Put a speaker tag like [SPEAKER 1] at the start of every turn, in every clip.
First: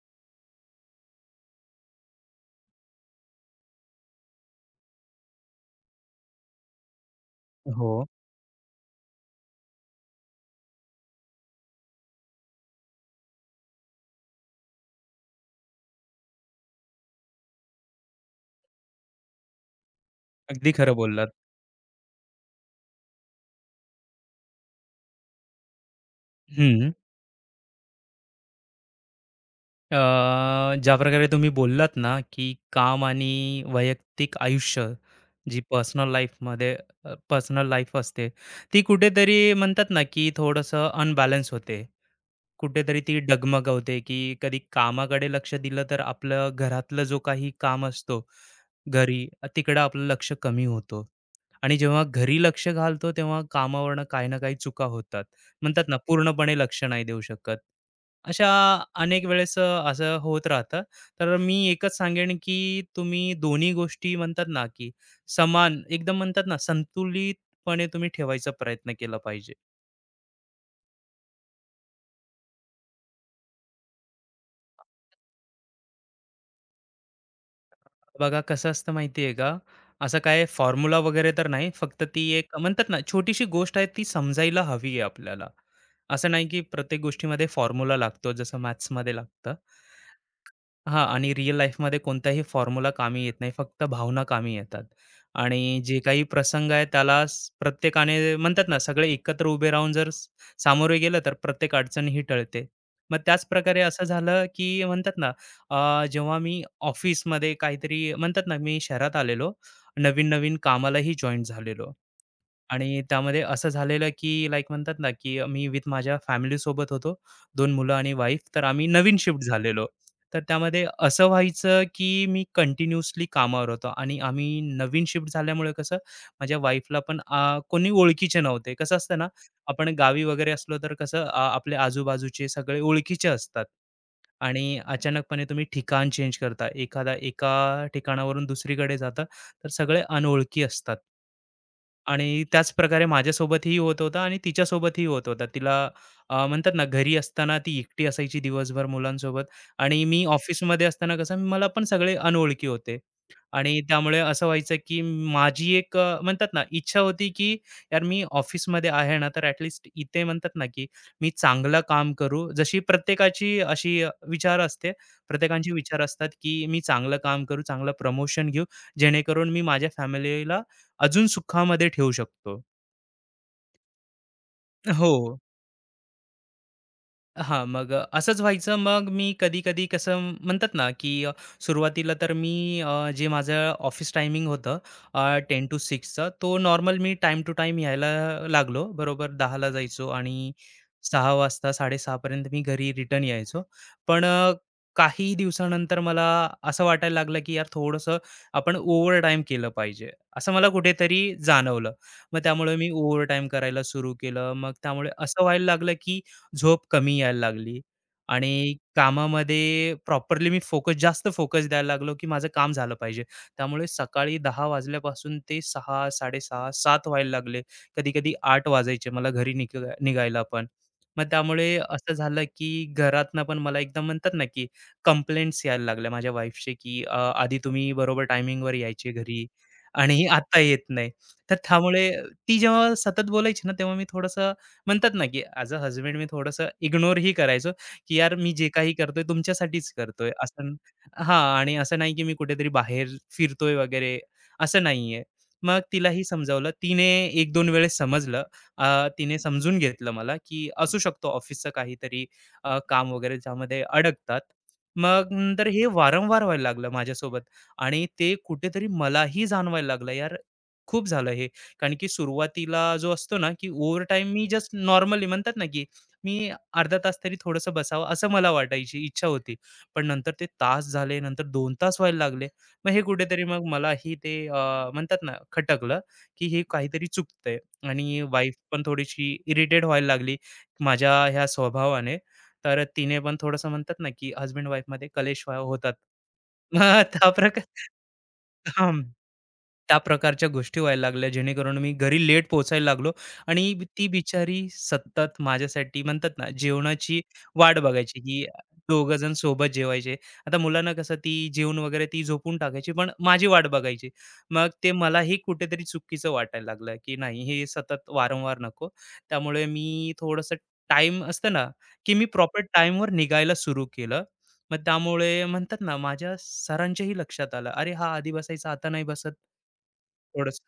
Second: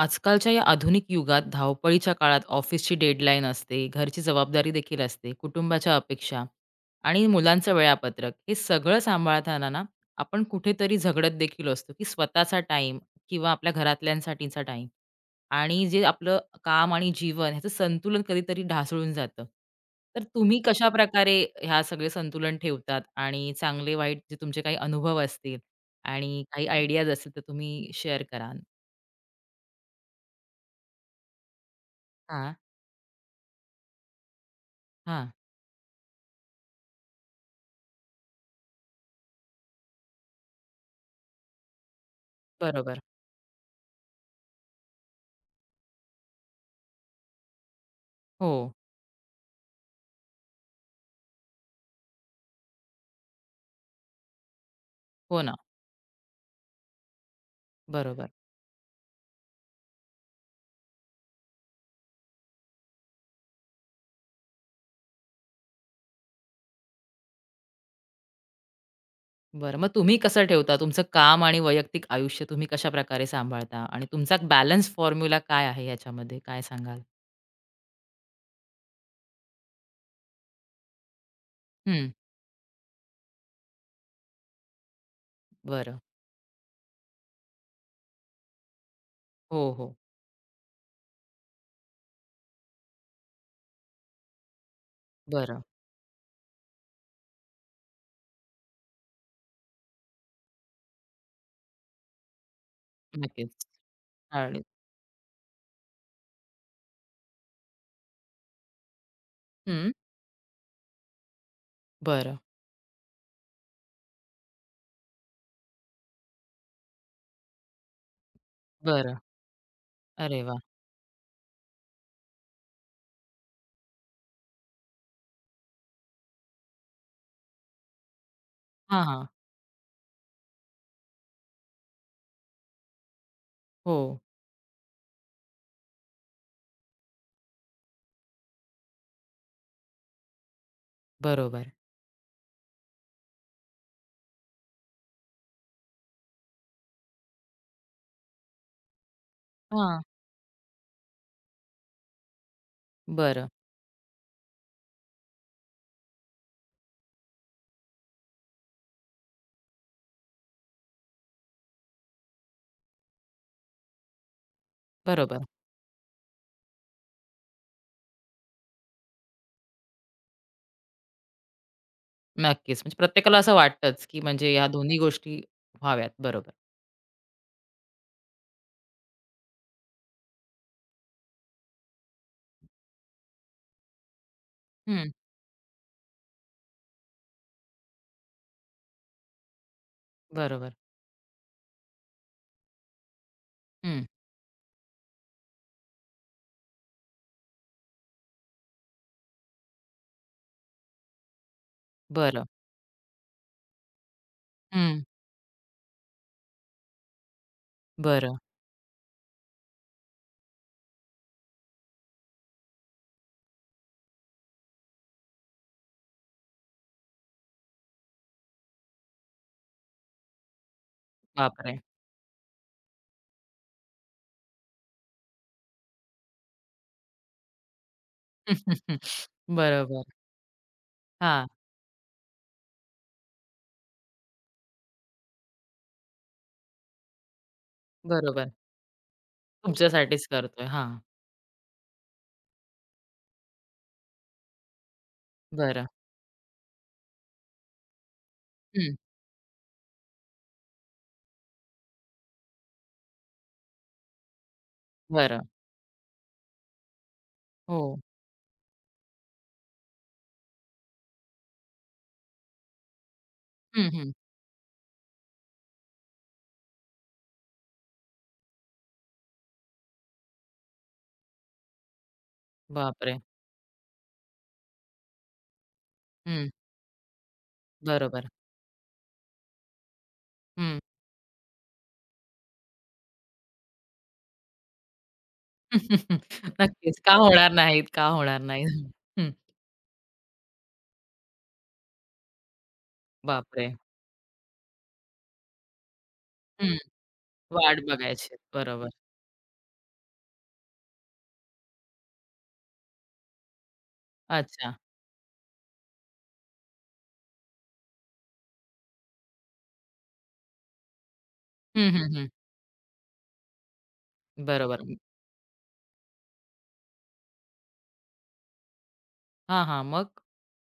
[SPEAKER 1] आजकालच्या या आधुनिक युगात धावपळीच्या काळात ऑफिसची डेडलाईन असते, घरची जबाबदारी देखील असते, कुटुंबाच्या अपेक्षा आणि मुलांचं
[SPEAKER 2] हो.
[SPEAKER 1] वेळापत्रक. हे सगळं सांभाळताना ना, आपण कुठेतरी झगडत देखील असतो, की स्वतःचा टाईम किंवा आपल्या घरातल्यांसाठीचा टाईम आणि जे आपलं काम आणि जीवन ह्याचं संतुलन कधीतरी ढासळून जातं. तर तुम्ही
[SPEAKER 2] अगदी खरं बोललात.
[SPEAKER 1] कशाप्रकारे ह्या सगळे संतुलन ठेवतात आणि चांगले-वाईट जे तुमचे काही अनुभव असतील आणि काही
[SPEAKER 2] हं.
[SPEAKER 1] आयडियाज असतील, तर तुम्ही शेअर कराल?
[SPEAKER 2] अ, ज्याप्रकारे तुम्ही बोललात ना, की
[SPEAKER 1] हां.
[SPEAKER 2] काम आणि वैयक्तिक आयुष्य
[SPEAKER 1] हां.
[SPEAKER 2] जी पर्सनल लाईफमध्ये पर्सनल लाईफ असते, ती कुठेतरी म्हणतात ना, की थोडंसं अनबॅलन्स होते.
[SPEAKER 1] बरोबर.
[SPEAKER 2] कुठेतरी ती डगमगवते, की कधी कामाकडे लक्ष दिलं तर आपलं घरातलं जो काही काम असतो
[SPEAKER 1] हो.
[SPEAKER 2] घरी, तिकडं आपलं लक्ष कमी होतं आणि जेव्हा घरी लक्ष घालतो तेव्हा कामावरनं काही ना काही चुका होतात.
[SPEAKER 1] हो ना.
[SPEAKER 2] म्हणतात ना, पूर्णपणे लक्ष नाही देऊ शकत.
[SPEAKER 1] बरोबर.
[SPEAKER 2] अशा अनेक वेळेस असं होत राहतं. तर मी एकच सांगेन, की तुम्ही दोन्ही गोष्टी म्हणतात ना, की समान एकदम म्हणतात ना, संतुलितपणे तुम्ही ठेवायचा प्रयत्न केला पाहिजे.
[SPEAKER 1] बरं, मग तुम्ही कसं ठेवता? तुमचं काम आणि वैयक्तिक आयुष्य तुम्ही कशाप्रकारे सांभाळता? आणि तुमचा बॅलन्स फॉर्म्युला काय आहे याच्यामध्ये? काय सांगाल?
[SPEAKER 2] बघा कसं असतं माहिती आहे का? असं काय फॉर्म्युला वगैरे तर नाही. फक्त
[SPEAKER 1] हं.
[SPEAKER 2] ती एक म्हणतात ना, छोटीशी गोष्ट आहे ती समजायला हवी आहे आपल्याला.
[SPEAKER 1] बरं.
[SPEAKER 2] असं नाही की प्रत्येक गोष्टीमध्ये फॉर्म्युला लागतो, जसं मॅथ्समध्ये लागतं.
[SPEAKER 1] हो, हो.
[SPEAKER 2] हां, आणि रिअल लाईफमध्ये कोणताही फॉर्म्युला कामी येत नाही. फक्त भावना कामी येतात.
[SPEAKER 1] बरं.
[SPEAKER 2] आणि जे काही प्रसंग आहे त्याला प्रत्येकाने म्हणतात ना, सगळे एकत्र उभे राहून जर सामोरे गेलं तर प्रत्येक अडचण ही टळते. मग त्याच
[SPEAKER 1] नक्कीच.
[SPEAKER 2] प्रकारे असं झालं,
[SPEAKER 1] आणि
[SPEAKER 2] की म्हणतात ना, जेव्हा मी ऑफिसमध्ये काहीतरी म्हणतात ना, मी शहरात आलेलो.
[SPEAKER 1] हं.
[SPEAKER 2] नवीन-नवीन कामालाही जॉइन झालेलो.
[SPEAKER 1] बरं,
[SPEAKER 2] आणि त्यामध्ये असं झालेलं, की लाइक म्हणतात ना, की मी विथ माझ्या फॅमिलीसोबत होतो. 2 मुलं आणि वाईफ. तर आम्ही नवीन
[SPEAKER 1] बरं.
[SPEAKER 2] शिफ्ट झालेलो. तर
[SPEAKER 1] अरे वाह!
[SPEAKER 2] त्यामध्ये असं व्हायचं, की मी कंटिन्यूअसली कामावर होतो आणि आम्ही नवीन शिफ्ट झाल्यामुळे कसं माझ्या वाईफला पण कोणी ओळखीचे नव्हते. कसं
[SPEAKER 1] हां,
[SPEAKER 2] असतं
[SPEAKER 1] हां.
[SPEAKER 2] ना, आपण गावी वगैरे असलो तर कसं, आपल्या आजूबाजूचे सगळे ओळखीचे असतात
[SPEAKER 1] हो.
[SPEAKER 2] आणि अचानकपणे तुम्ही ठिकाण चेंज करता. एखादा एका ठिकाणावरून दुसरीकडे जाता, तर सगळे अनोळखी असतात.
[SPEAKER 1] बरोबर.
[SPEAKER 2] आणि त्याच प्रकारे माझ्यासोबतही होत होतं आणि तिच्यासोबतही होत होता. तिला, म्हणतात ना, घरी असताना ती एकटी असायची दिवसभर मुलांसोबत.
[SPEAKER 1] हां.
[SPEAKER 2] आणि मी ऑफिसमध्ये असताना कसं मला पण सगळे अनोळखी होते.
[SPEAKER 1] बरं.
[SPEAKER 2] आणि त्यामुळे असं व्हायचं की माझी एक, म्हणतात ना, इच्छा होती की यार मी ऑफिसमध्ये आहे ना, तर ॲटलीस्ट इथे म्हणतात ना, की मी चांगलं काम करू. जशी प्रत्येकाची अशी, विचार असते,
[SPEAKER 1] बरोबर.
[SPEAKER 2] प्रत्येकांचे विचार असतात की मी चांगलं काम करू, चांगलं प्रमोशन घेऊ, जेणेकरून मी माझ्या फॅमिलीला अजून सुखामध्ये ठेवू शकतो.
[SPEAKER 1] नक्कीच. म्हणजे प्रत्येकाला असं वाटतंच, की म्हणजे ह्या दोन्ही
[SPEAKER 2] हो.
[SPEAKER 1] गोष्टी व्हाव्यात. बरोबर.
[SPEAKER 2] हां, मग असंच व्हायचं. मग मी कधी-कधी कसं म्हणतात ना, की सुरुवातीला तर मी, जे माझं ऑफिस टायमिंग होतं,
[SPEAKER 1] हं.
[SPEAKER 2] टू to तो नॉर्मल मी टाइम टू टाइम यायला लागलो. बरोबर 10ला जायचो आणि
[SPEAKER 1] बरोबर.
[SPEAKER 2] 6 वाजता 6:30 मी घरी रिटर्न यायचो.
[SPEAKER 1] हं.
[SPEAKER 2] पण, काही दिवसानंतर मला असं वाटायला लागलं, की यार थोडंसं आपण ओव्हरटाईम केलं पाहिजे, असं मला कुठेतरी जाणवलं. मग
[SPEAKER 1] बरं.
[SPEAKER 2] त्यामुळे मी ओव्हरटाईम करायला सुरू केलं. मग
[SPEAKER 1] हं.
[SPEAKER 2] त्यामुळे असं व्हायला लागलं, की झोप कमी यायला लागली
[SPEAKER 1] बरं.
[SPEAKER 2] आणि कामामध्ये प्रॉपरली मी फोकस, जास्त फोकस द्यायला लागलो की माझं काम झालं पाहिजे. त्यामुळे सकाळी 10 वाजल्यापासून ते 6 6:30 7 व्हायला लागले. कधी कधी 8 वाजायचे मला घरी निघायला पण. मग त्यामुळे
[SPEAKER 1] बापरे!
[SPEAKER 2] असं झालं की घरातनं पण मला एकदम म्हणतात ना की कंप्लेंट्स यायला लागल्या माझ्या वाईफचे, की आधी तुम्ही बरोबर टायमिंगवर यायचे घरी
[SPEAKER 1] बरोबर.
[SPEAKER 2] आणि आता येत नाही."
[SPEAKER 1] हां,
[SPEAKER 2] तर त्यामुळे ती जेव्हा सतत बोलायची ना तेव्हा मी थोडस म्हणतात ना की ॲज अ हजबंड मी थोडंसं इग्नोरही करायचो, की यार
[SPEAKER 1] बरोबर.
[SPEAKER 2] मी जे काही करतोय तुमच्यासाठीच
[SPEAKER 1] तुमच्यासाठीच
[SPEAKER 2] करतोय.
[SPEAKER 1] करतोय.
[SPEAKER 2] असं.
[SPEAKER 1] हां,
[SPEAKER 2] हां, आणि असं नाही की मी कुठेतरी बाहेर फिरतोय वगैरे, असं नाहीये. मग
[SPEAKER 1] बरं.
[SPEAKER 2] तिलाही समजावलं. तिने 1-2 वेळेस समजलं.
[SPEAKER 1] हं,
[SPEAKER 2] अ, तिने समजून घेतलं मला, की असू शकतो ऑफिसचं काहीतरी, काम वगैरे ज्यामध्ये अडकतात. मग
[SPEAKER 1] बरं.
[SPEAKER 2] नंतर हे वारंवार व्हायला लागलं माझ्यासोबत.
[SPEAKER 1] हो.
[SPEAKER 2] आणि ते कुठेतरी मलाही जाणवायला लागलं, यार खूप झालं हे. कारण की सुरुवातीला जो असतो ना, की
[SPEAKER 1] हं,
[SPEAKER 2] ओव्हर
[SPEAKER 1] हं.
[SPEAKER 2] टाइम मी जस्ट नॉर्मली म्हणतात ना, की मी अर्धा तास तरी थोडंसं बसावं असं मला वाटायची इच्छा होती. पण नंतर ते तास झाले, नंतर 2 तास व्हायला लागले. मग हे
[SPEAKER 1] बापरे!
[SPEAKER 2] कुठेतरी मग मलाही ते, म्हणतात ना, खटकलं, की
[SPEAKER 1] हं,
[SPEAKER 2] हे काहीतरी चुकतंय. आणि
[SPEAKER 1] बरोबर.
[SPEAKER 2] वाईफ पण थोडीशी इरिटेट व्हायला लागली
[SPEAKER 1] हं.
[SPEAKER 2] माझ्या ह्या स्वभावाने. तर तिने पण थोडंसं म्हणतात ना, की हसबँड वाईफमध्ये कलेश होतात.
[SPEAKER 1] नक्कीच.
[SPEAKER 2] मग
[SPEAKER 1] का होणार नाहीत, का होणार नाहीत? हं,
[SPEAKER 2] त्या प्रकारच्या गोष्टी व्हायला लागल्या जेणेकरून मी घरी लेट पोहोचायला लागलो
[SPEAKER 1] बापरे!
[SPEAKER 2] आणि ती बिचारी सतत माझ्यासाठी म्हणतात ना
[SPEAKER 1] हं,
[SPEAKER 2] जेवणाची वाट
[SPEAKER 1] वाट
[SPEAKER 2] बघायची,
[SPEAKER 1] बघायची.
[SPEAKER 2] की
[SPEAKER 1] बरोबर.
[SPEAKER 2] दोघ जण सोबत जेवायचे. आता मुलांना कसं ती जेवण वगैरे ती झोपून टाकायची पण माझी वाट बघायची. मग
[SPEAKER 1] अच्छा.
[SPEAKER 2] ते मलाही कुठेतरी चुकीचं वाटायला लागलं, की नाही हे सतत वारंवार नको. त्यामुळे मी थोडंसं टाइम असतं ना,
[SPEAKER 1] हं, हं,
[SPEAKER 2] की मी
[SPEAKER 1] हं.
[SPEAKER 2] प्रॉपर टाइमवर निघायला सुरू केलं. मग
[SPEAKER 1] बरोबर.
[SPEAKER 2] त्यामुळे म्हणतात ना माझ्या सरांच्याही लक्षात आलं, "अरे हा आधी बसायचा आता नाही बसत."
[SPEAKER 1] हां, हां. मग?
[SPEAKER 2] थोडंसं.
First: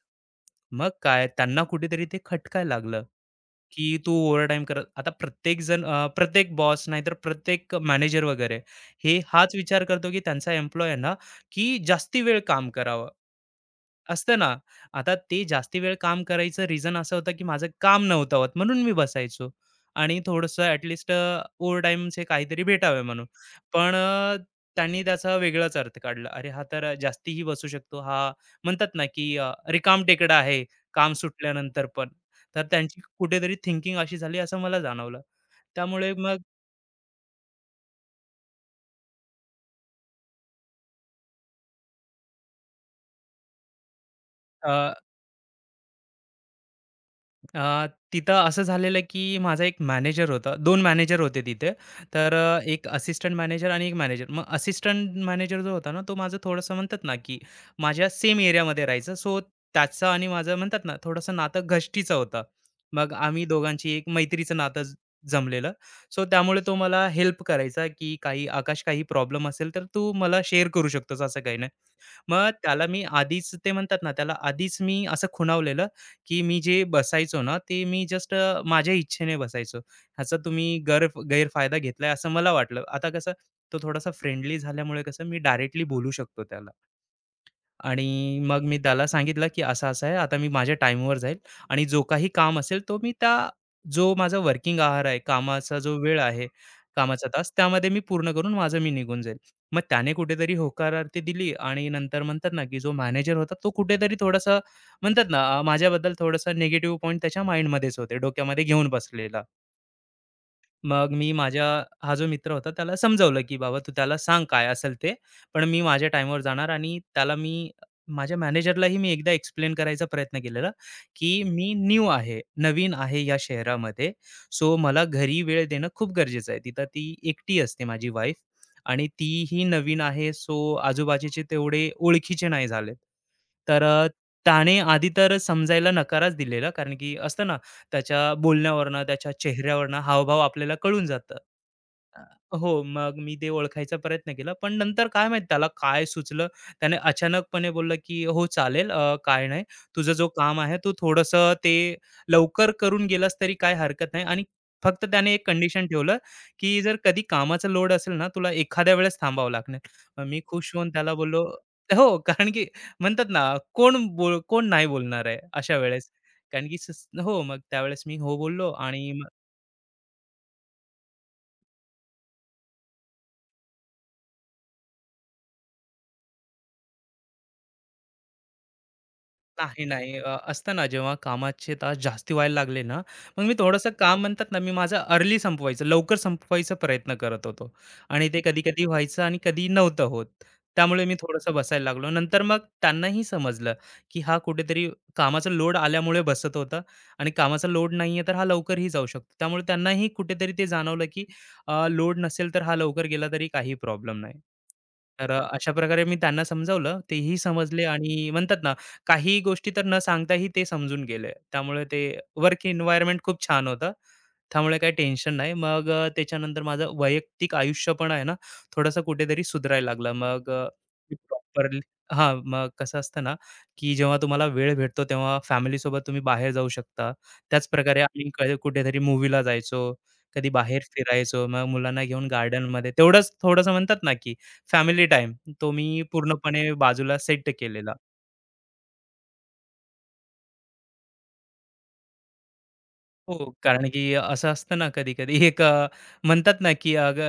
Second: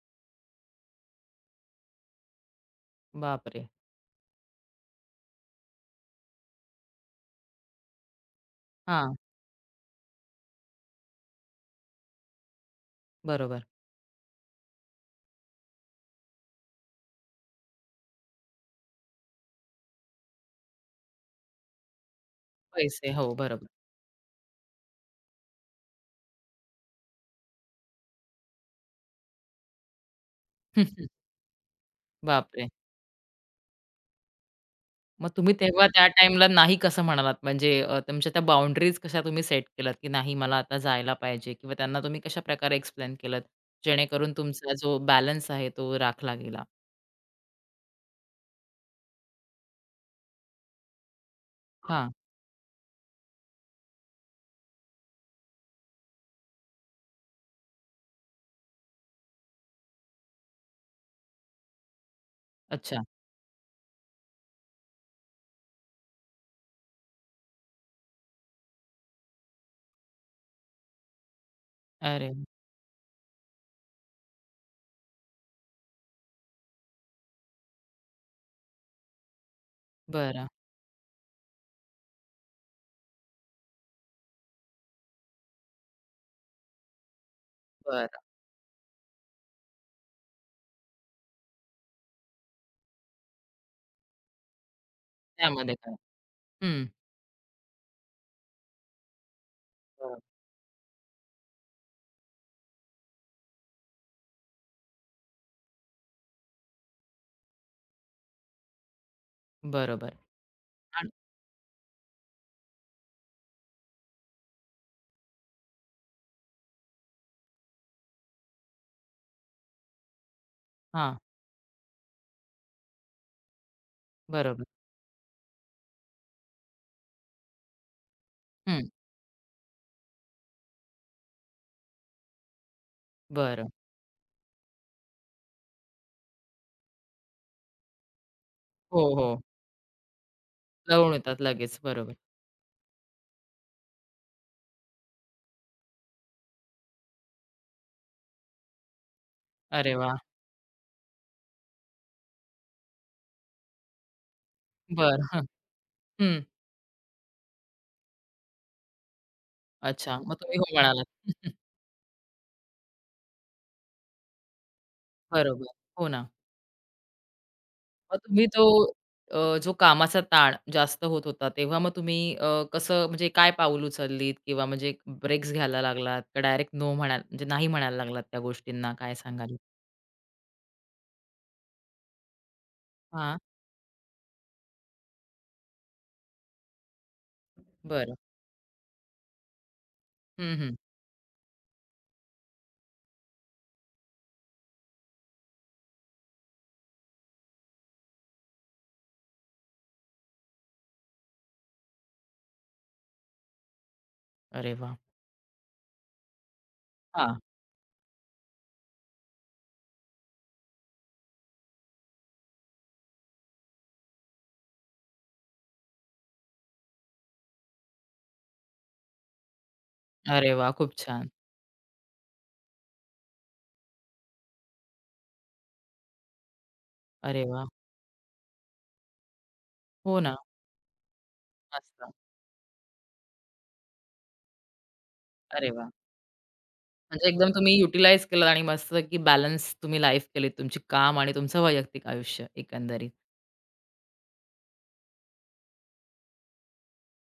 [SPEAKER 2] मग काय त्यांना कुठेतरी ते खटकायला लागलं.
[SPEAKER 1] बापरे!
[SPEAKER 2] की तू ओव्हरटाईम करत आता प्रत्येक जण, प्रत्येक बॉस नाहीतर प्रत्येक मॅनेजर वगैरे
[SPEAKER 1] हां,
[SPEAKER 2] हे हाच विचार करतो की त्यांचा एम्प्लॉय ना, की जास्ती वेळ काम करावं
[SPEAKER 1] बरोबर.
[SPEAKER 2] असतं ना. आता ते जास्ती वेळ काम करायचं रिझन असं होतं की माझं काम नव्हतं होत म्हणून मी बसायचो आणि थोडंसं ॲटलिस्ट ओव्हरटाईमचे काहीतरी भेटावे
[SPEAKER 1] पैसे.
[SPEAKER 2] म्हणून.
[SPEAKER 1] हो, बरोबर.
[SPEAKER 2] पण, त्यांनी त्याचा वेगळाच अर्थ काढला, अरे हा तर जास्तीही बसू शकतो हा, म्हणतात ना की, रिकाम टेकडा आहे काम सुटल्यानंतर पण. तर
[SPEAKER 1] बापरे!
[SPEAKER 2] त्यांची कुठेतरी थिंकिंग अशी झाली असं मला जाणवलं.
[SPEAKER 1] मग तुम्ही तेव्हा त्या
[SPEAKER 2] त्यामुळे मग,
[SPEAKER 1] टाईमला नाही कसं म्हणालात? म्हणजे तुमच्या त्या बाउंडरीज कशा तुम्ही सेट केल्यात, की नाही मला आता जायला पाहिजे किंवा त्यांना तुम्ही कशाप्रकारे एक्सप्लेन केलत? जेणेकरून तुमचा
[SPEAKER 2] अ,
[SPEAKER 1] जो बॅलन्स आहे तो राखला गेला?
[SPEAKER 2] अ, तिथं असं झालेलं की माझा एक मॅनेजर होता. 2 मॅनेजर होते तिथे.
[SPEAKER 1] हां,
[SPEAKER 2] तर एक असिस्टंट मॅनेजर आणि एक मॅनेजर. मग असिस्टंट मॅनेजर जो होता ना, तो माझं थोडंसं म्हणतात ना, की माझ्या सेम एरियामध्ये राहायचा. सो त्याचं आणि माझं म्हणतात ना, थोडंसं नातं घसटीचं होतं.
[SPEAKER 1] अच्छा.
[SPEAKER 2] मग आम्ही दोघांची एक मैत्रीचं नातं जमलेलं. सो त्यामुळे तो मला हेल्प करायचा, की काही "आकाश काही प्रॉब्लेम असेल तर तू मला शेअर करू शकतोस, असं काही नाही."
[SPEAKER 1] अरे!
[SPEAKER 2] मग त्याला मी आधीच ते म्हणतात ना, त्याला आधीच मी असं खुणावलेलं, की मी जे बसायचो ना ते मी जस्ट माझ्या इच्छेने बसायचो, ह्याचा
[SPEAKER 1] बरं,
[SPEAKER 2] तुम्ही गैरफायदा घेतलाय असं मला वाटलं आता कसं. तो थोडासा फ्रेंडली झाल्यामुळे कसं मी डायरेक्टली बोलू शकतो त्याला.
[SPEAKER 1] बरं.
[SPEAKER 2] आणि मग मी त्याला सांगितलं, की असं-असं आहे. आता मी माझ्या टाईमवर जाईल आणि जो काही काम असेल तो मी त्या, जो माझा वर्किंग आवर आहे,
[SPEAKER 1] त्यामध्ये
[SPEAKER 2] कामाचा
[SPEAKER 1] काय?
[SPEAKER 2] जो वेळ आहे,
[SPEAKER 1] हं.
[SPEAKER 2] कामाचा तास त्यामध्ये मी पूर्ण करून माझं मी निघून जाईल. मग त्याने
[SPEAKER 1] बरं.
[SPEAKER 2] कुठेतरी होकारार्थी दिली आणि नंतर म्हणतात ना, की जो मॅनेजर होता तो कुठेतरी थोडासा म्हणतात ना, माझ्याबद्दल थोडासा निगेटिव्ह पॉइंट त्याच्या माइंडमध्येच होते, डोक्यामध्ये घेऊन बसलेला.
[SPEAKER 1] बरोबर आणि
[SPEAKER 2] मग मी माझ्या, हा जो मित्र होता त्याला समजावलं, की "बाबा तू त्याला सांग काय असेल ते, पण मी माझ्या टाईमवर जाणार." आणि त्याला मी माझ्या मॅनेजरलाही मी एकदा एक्सप्लेन करायचा प्रयत्न केलेला,
[SPEAKER 1] हां,
[SPEAKER 2] की "मी न्यू आहे, नवीन आहे या शहरामध्ये.
[SPEAKER 1] बरोबर.
[SPEAKER 2] सो मला घरी वेळ देणं खूप गरजेचं आहे." तिथं ती एकटी असते माझी वाईफ
[SPEAKER 1] हं,
[SPEAKER 2] आणि तीही नवीन आहे. सो आजूबाजूचे तेवढे ओळखीचे नाही झालेत.
[SPEAKER 1] बरं.
[SPEAKER 2] तर त्याने आधी तर समजायला नकारच दिलेला, कारण की असतं ना, त्याच्या
[SPEAKER 1] हो,
[SPEAKER 2] बोलण्यावरनं, त्याच्या
[SPEAKER 1] हो.
[SPEAKER 2] चेहऱ्यावरनं हावभाव आपल्याला कळून
[SPEAKER 1] जवळून
[SPEAKER 2] जातं.
[SPEAKER 1] येतात लगेच. बरोबर.
[SPEAKER 2] हो, मग मी ते ओळखायचा प्रयत्न केला. पण नंतर काय माहीत त्याला काय सुचलं, त्याने अचानकपणे बोलला, की "हो चालेल, काय नाही.
[SPEAKER 1] अरे
[SPEAKER 2] तुझं
[SPEAKER 1] वाह!
[SPEAKER 2] जो काम आहे तू थोडंसं ते लवकर करून गेलास तरी काही हरकत नाही." आणि फक्त
[SPEAKER 1] बरं.
[SPEAKER 2] त्याने
[SPEAKER 1] हं.
[SPEAKER 2] एक कंडिशन ठेवलं,
[SPEAKER 1] हम्म
[SPEAKER 2] की "जर कधी कामाचा लोड असेल ना, तुला एखाद्या वेळेस थांबावं लागणार."
[SPEAKER 1] अच्छा.
[SPEAKER 2] मग
[SPEAKER 1] मग
[SPEAKER 2] मी
[SPEAKER 1] तुम्ही हो
[SPEAKER 2] खुश होऊन
[SPEAKER 1] म्हणालात.
[SPEAKER 2] त्याला बोललो हो, कारण की म्हणतात ना, कोण बोल कोण नाही बोलणार आहे
[SPEAKER 1] बरोबर.
[SPEAKER 2] अशा
[SPEAKER 1] हो
[SPEAKER 2] वेळेस.
[SPEAKER 1] ना.
[SPEAKER 2] कारण की हो, मग त्यावेळेस मी
[SPEAKER 1] मग
[SPEAKER 2] हो
[SPEAKER 1] तुम्ही तो
[SPEAKER 2] बोललो आणि
[SPEAKER 1] जो कामाचा ताण जास्त होत होता, तेव्हा मग तुम्ही कसं म्हणजे काय पाऊल उचललीत किंवा म्हणजे ब्रेक्स घ्यायला लागलात का डायरेक्ट नो म्हणाल म्हणजे नाही म्हणायला लागलात त्या गोष्टींना काय सांगाल?
[SPEAKER 2] नाही, नाही. असतं ना जेव्हा कामाचे तास जास्ती व्हायला लागले ना,
[SPEAKER 1] हां,
[SPEAKER 2] मग मी थोडंसं काम म्हणतात ना, मी माझं अर्ली संपवायचं, लवकर संपवायचा प्रयत्न करत होतो
[SPEAKER 1] बरं.
[SPEAKER 2] आणि ते कधी-कधी व्हायचं आणि कधी नव्हतं होत.
[SPEAKER 1] हं, हं.
[SPEAKER 2] त्यामुळे मी थोडंसं बसायला लागलो. नंतर मग त्यांनाही समजलं, की हा कुठेतरी कामाचा लोड आल्यामुळे बसत होता आणि कामाचा लोड नाहीये तर हा लवकरही जाऊ शकतो. त्यामुळे त्यांनाही कुठेतरी ते जाणवलं, की लोड नसेल तर हा लवकर गेला तरी काही प्रॉब्लेम नाही.
[SPEAKER 1] अरे वाह!
[SPEAKER 2] तर अशा प्रकारे मी त्यांना समजावलं. तेही
[SPEAKER 1] हां.
[SPEAKER 2] समजले आणि म्हणतात ना, काही गोष्टी तर न सांगताही ते समजून गेले. त्यामुळे ते वर्क एन्व्हायर्नमेंट खूप छान होतं. त्यामुळे काही टेन्शन नाही. मग त्याच्यानंतर माझं वैयक्तिक आयुष्य पण आहे ना, थोडंसं कुठेतरी सुधारायला लागलं. मग
[SPEAKER 1] अरे वाह! खूप
[SPEAKER 2] मी
[SPEAKER 1] छान.
[SPEAKER 2] प्रॉपरली, हां, मग कसं असतं ना, की जेव्हा तुम्हाला वेळ भेटतो तेव्हा फॅमिलीसोबत तुम्ही बाहेर जाऊ शकता.
[SPEAKER 1] अरे वाह!
[SPEAKER 2] त्याचप्रकारे आम्ही कुठेतरी मूव्हीला जायचो,
[SPEAKER 1] हो ना.
[SPEAKER 2] कधी बाहेर फिरायचो. मग मुलांना
[SPEAKER 1] मस्त.
[SPEAKER 2] घेऊन गार्डनमध्ये तेवढंच थोडंसं म्हणतात ना, की फॅमिली टाईम
[SPEAKER 1] अरे
[SPEAKER 2] तो
[SPEAKER 1] वाह!
[SPEAKER 2] मी पूर्णपणे बाजूला
[SPEAKER 1] म्हणजे एकदम
[SPEAKER 2] सेट
[SPEAKER 1] तुम्ही
[SPEAKER 2] केलेला.
[SPEAKER 1] युटिलाइज केलं आणि मस्त की बॅलन्स तुम्ही लाईफ केलीत तुमची काम आणि तुमचं वैयक्तिक आयुष्य एकंदरीत.
[SPEAKER 2] हो, कारण की असं असतं ना कधी-कधी एक, म्हणतात ना, की अग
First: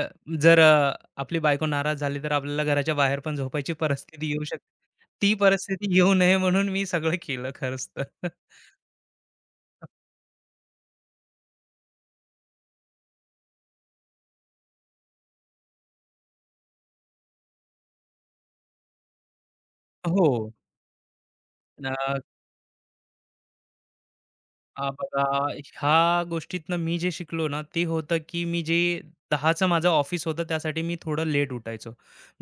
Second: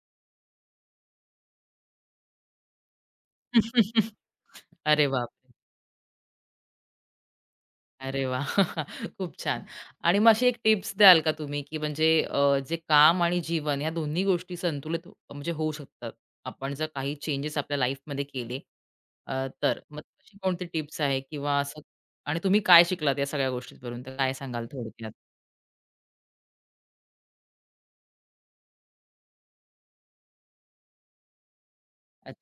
[SPEAKER 2] जर, आपली बायको नाराज झाली, तर आपल्याला घराच्या बाहेर पण झोपायची परिस्थिती येऊ शकते.
[SPEAKER 1] अरे
[SPEAKER 2] ती
[SPEAKER 1] बापरे!
[SPEAKER 2] परिस्थिती येऊ नये म्हणून मी सगळं केलं खरंच
[SPEAKER 1] अरे
[SPEAKER 2] तर.
[SPEAKER 1] वाह! खूप छान. आणि मग अशी एक टिप्स द्याल का तुम्ही, की म्हणजे जे काम आणि जीवन या दोन्ही गोष्टी संतुलित म्हणजे होऊ शकतात. आपण जर काही चेंजेस आपल्या लाईफमध्ये केले तर. मग
[SPEAKER 2] हो.
[SPEAKER 1] अशी कोणती टिप्स आहे किंवा असं आणि तुम्ही काय शिकलात या सगळ्या गोष्टींवरून तर काय सांगाल
[SPEAKER 2] आ,
[SPEAKER 1] थोडक्यात?
[SPEAKER 2] बघा ह्या गोष्टीतनं मी जे शिकलो ना, ते होतं की मी जे 10चं माझं ऑफिस होतं त्यासाठी मी थोडं लेट उठायचो.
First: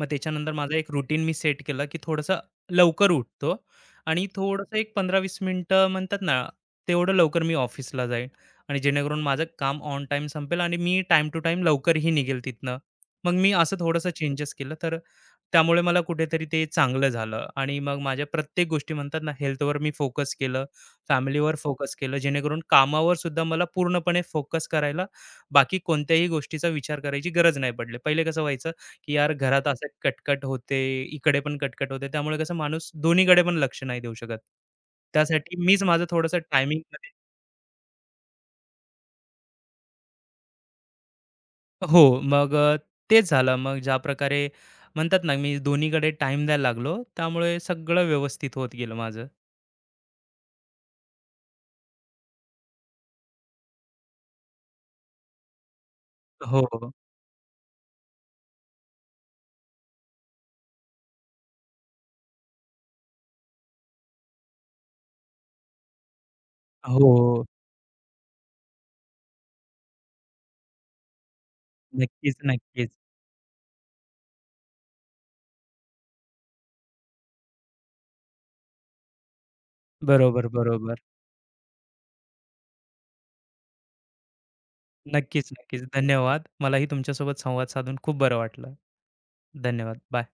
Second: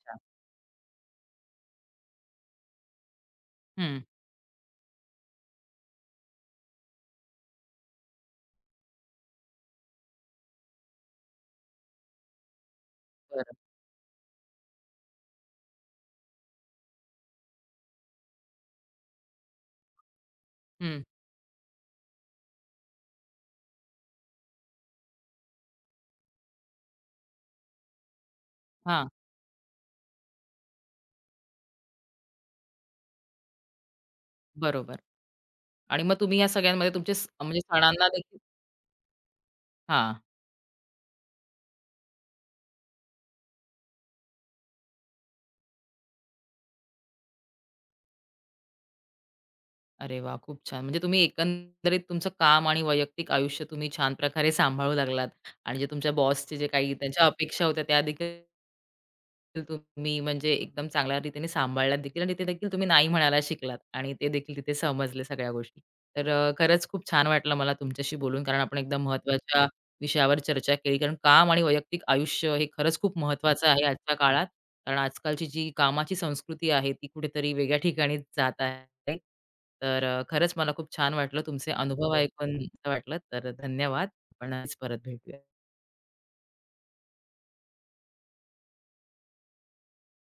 [SPEAKER 2] मग त्याच्यानंतर माझा एक रुटीन मी सेट केला की थोडंसं लवकर उठतो
[SPEAKER 1] हं.
[SPEAKER 2] आणि थोडंसं एक 15-20 मिनिटं म्हणतात ना, तेवढं लवकर मी ऑफिसला जाईन आणि जेणेकरून माझं काम ऑन टाईम संपेल आणि मी टाईम टू टाईम लवकरही निघेल तिथनं. मग मी
[SPEAKER 1] बरं.
[SPEAKER 2] असं थोडंसं चेंजेस केलं तर त्यामुळे मला कुठेतरी ते चांगलं झालं आणि मग माझ्या प्रत्येक गोष्टी म्हणतात ना, हेल्थवर मी फोकस केलं,
[SPEAKER 1] हं.
[SPEAKER 2] फॅमिलीवर फोकस केलं, जेणेकरून कामावर सुद्धा मला पूर्णपणे फोकस करायला बाकी कोणत्याही गोष्टीचा विचार करायची गरज नाही पडली. पहिले कसं व्हायचं,
[SPEAKER 1] हां.
[SPEAKER 2] की यार घरात असं कटकट होते, इकडे पण कटकट होते, त्यामुळे कसं माणूस दोन्हीकडे पण लक्ष नाही देऊ शकत.
[SPEAKER 1] बरोबर.
[SPEAKER 2] त्यासाठी मीच
[SPEAKER 1] आणि
[SPEAKER 2] माझं
[SPEAKER 1] मग
[SPEAKER 2] थोडंसं
[SPEAKER 1] तुम्ही या सगळ्यांमध्ये
[SPEAKER 2] टायमिंगमध्ये.
[SPEAKER 1] तुमचे म्हणजे सणांना देखील हां.
[SPEAKER 2] हो, मग तेच झालं. मग ज्या प्रकारे म्हणतात ना, मी दोन्हीकडे टाईम द्यायला लागलो, त्यामुळे सगळं व्यवस्थित होत गेलं माझं.
[SPEAKER 1] अरे वाह! खूप छान. म्हणजे तुम्ही एकंदरीत तुमचं काम आणि वैयक्तिक आयुष्य तुम्ही छान प्रकारे सांभाळू लागलात आणि जे तुमच्या बॉसचे
[SPEAKER 2] हो,
[SPEAKER 1] जे
[SPEAKER 2] हो.
[SPEAKER 1] काही त्यांच्या अपेक्षा होत्या त्या देखील तुम्ही म्हणजे एकदम चांगल्या रीतीने सांभाळल्यात देखील आणि ते देखील तुम्ही नाही म्हणायला शिकलात आणि ते देखील तिथे समजले सगळ्या गोष्टी. तर खरंच खूप छान
[SPEAKER 2] हो.
[SPEAKER 1] वाटलं मला तुमच्याशी बोलून कारण आपण एकदम महत्त्वाच्या विषयावर चर्चा केली. कारण काम आणि वैयक्तिक
[SPEAKER 2] नक्कीच,
[SPEAKER 1] आयुष्य हे
[SPEAKER 2] नक्कीच.
[SPEAKER 1] खरंच खूप महत्त्वाचं आहे आजच्या काळात कारण आजकालची जी कामाची संस्कृती आहे ती कुठेतरी वेगळ्या ठिकाणी जात आहे. तर
[SPEAKER 2] बरोबर,
[SPEAKER 1] खरंच मला खूप
[SPEAKER 2] बरोबर.
[SPEAKER 1] छान वाटलं तुमचे अनुभव ऐकून वाटलं. तर धन्यवाद. आपण नक्कीच परत भेटूया.
[SPEAKER 2] नक्कीच, नक्कीच. धन्यवाद. मलाही तुमच्यासोबत संवाद साधून खूप बरं वाटलं. धन्यवाद. बाय.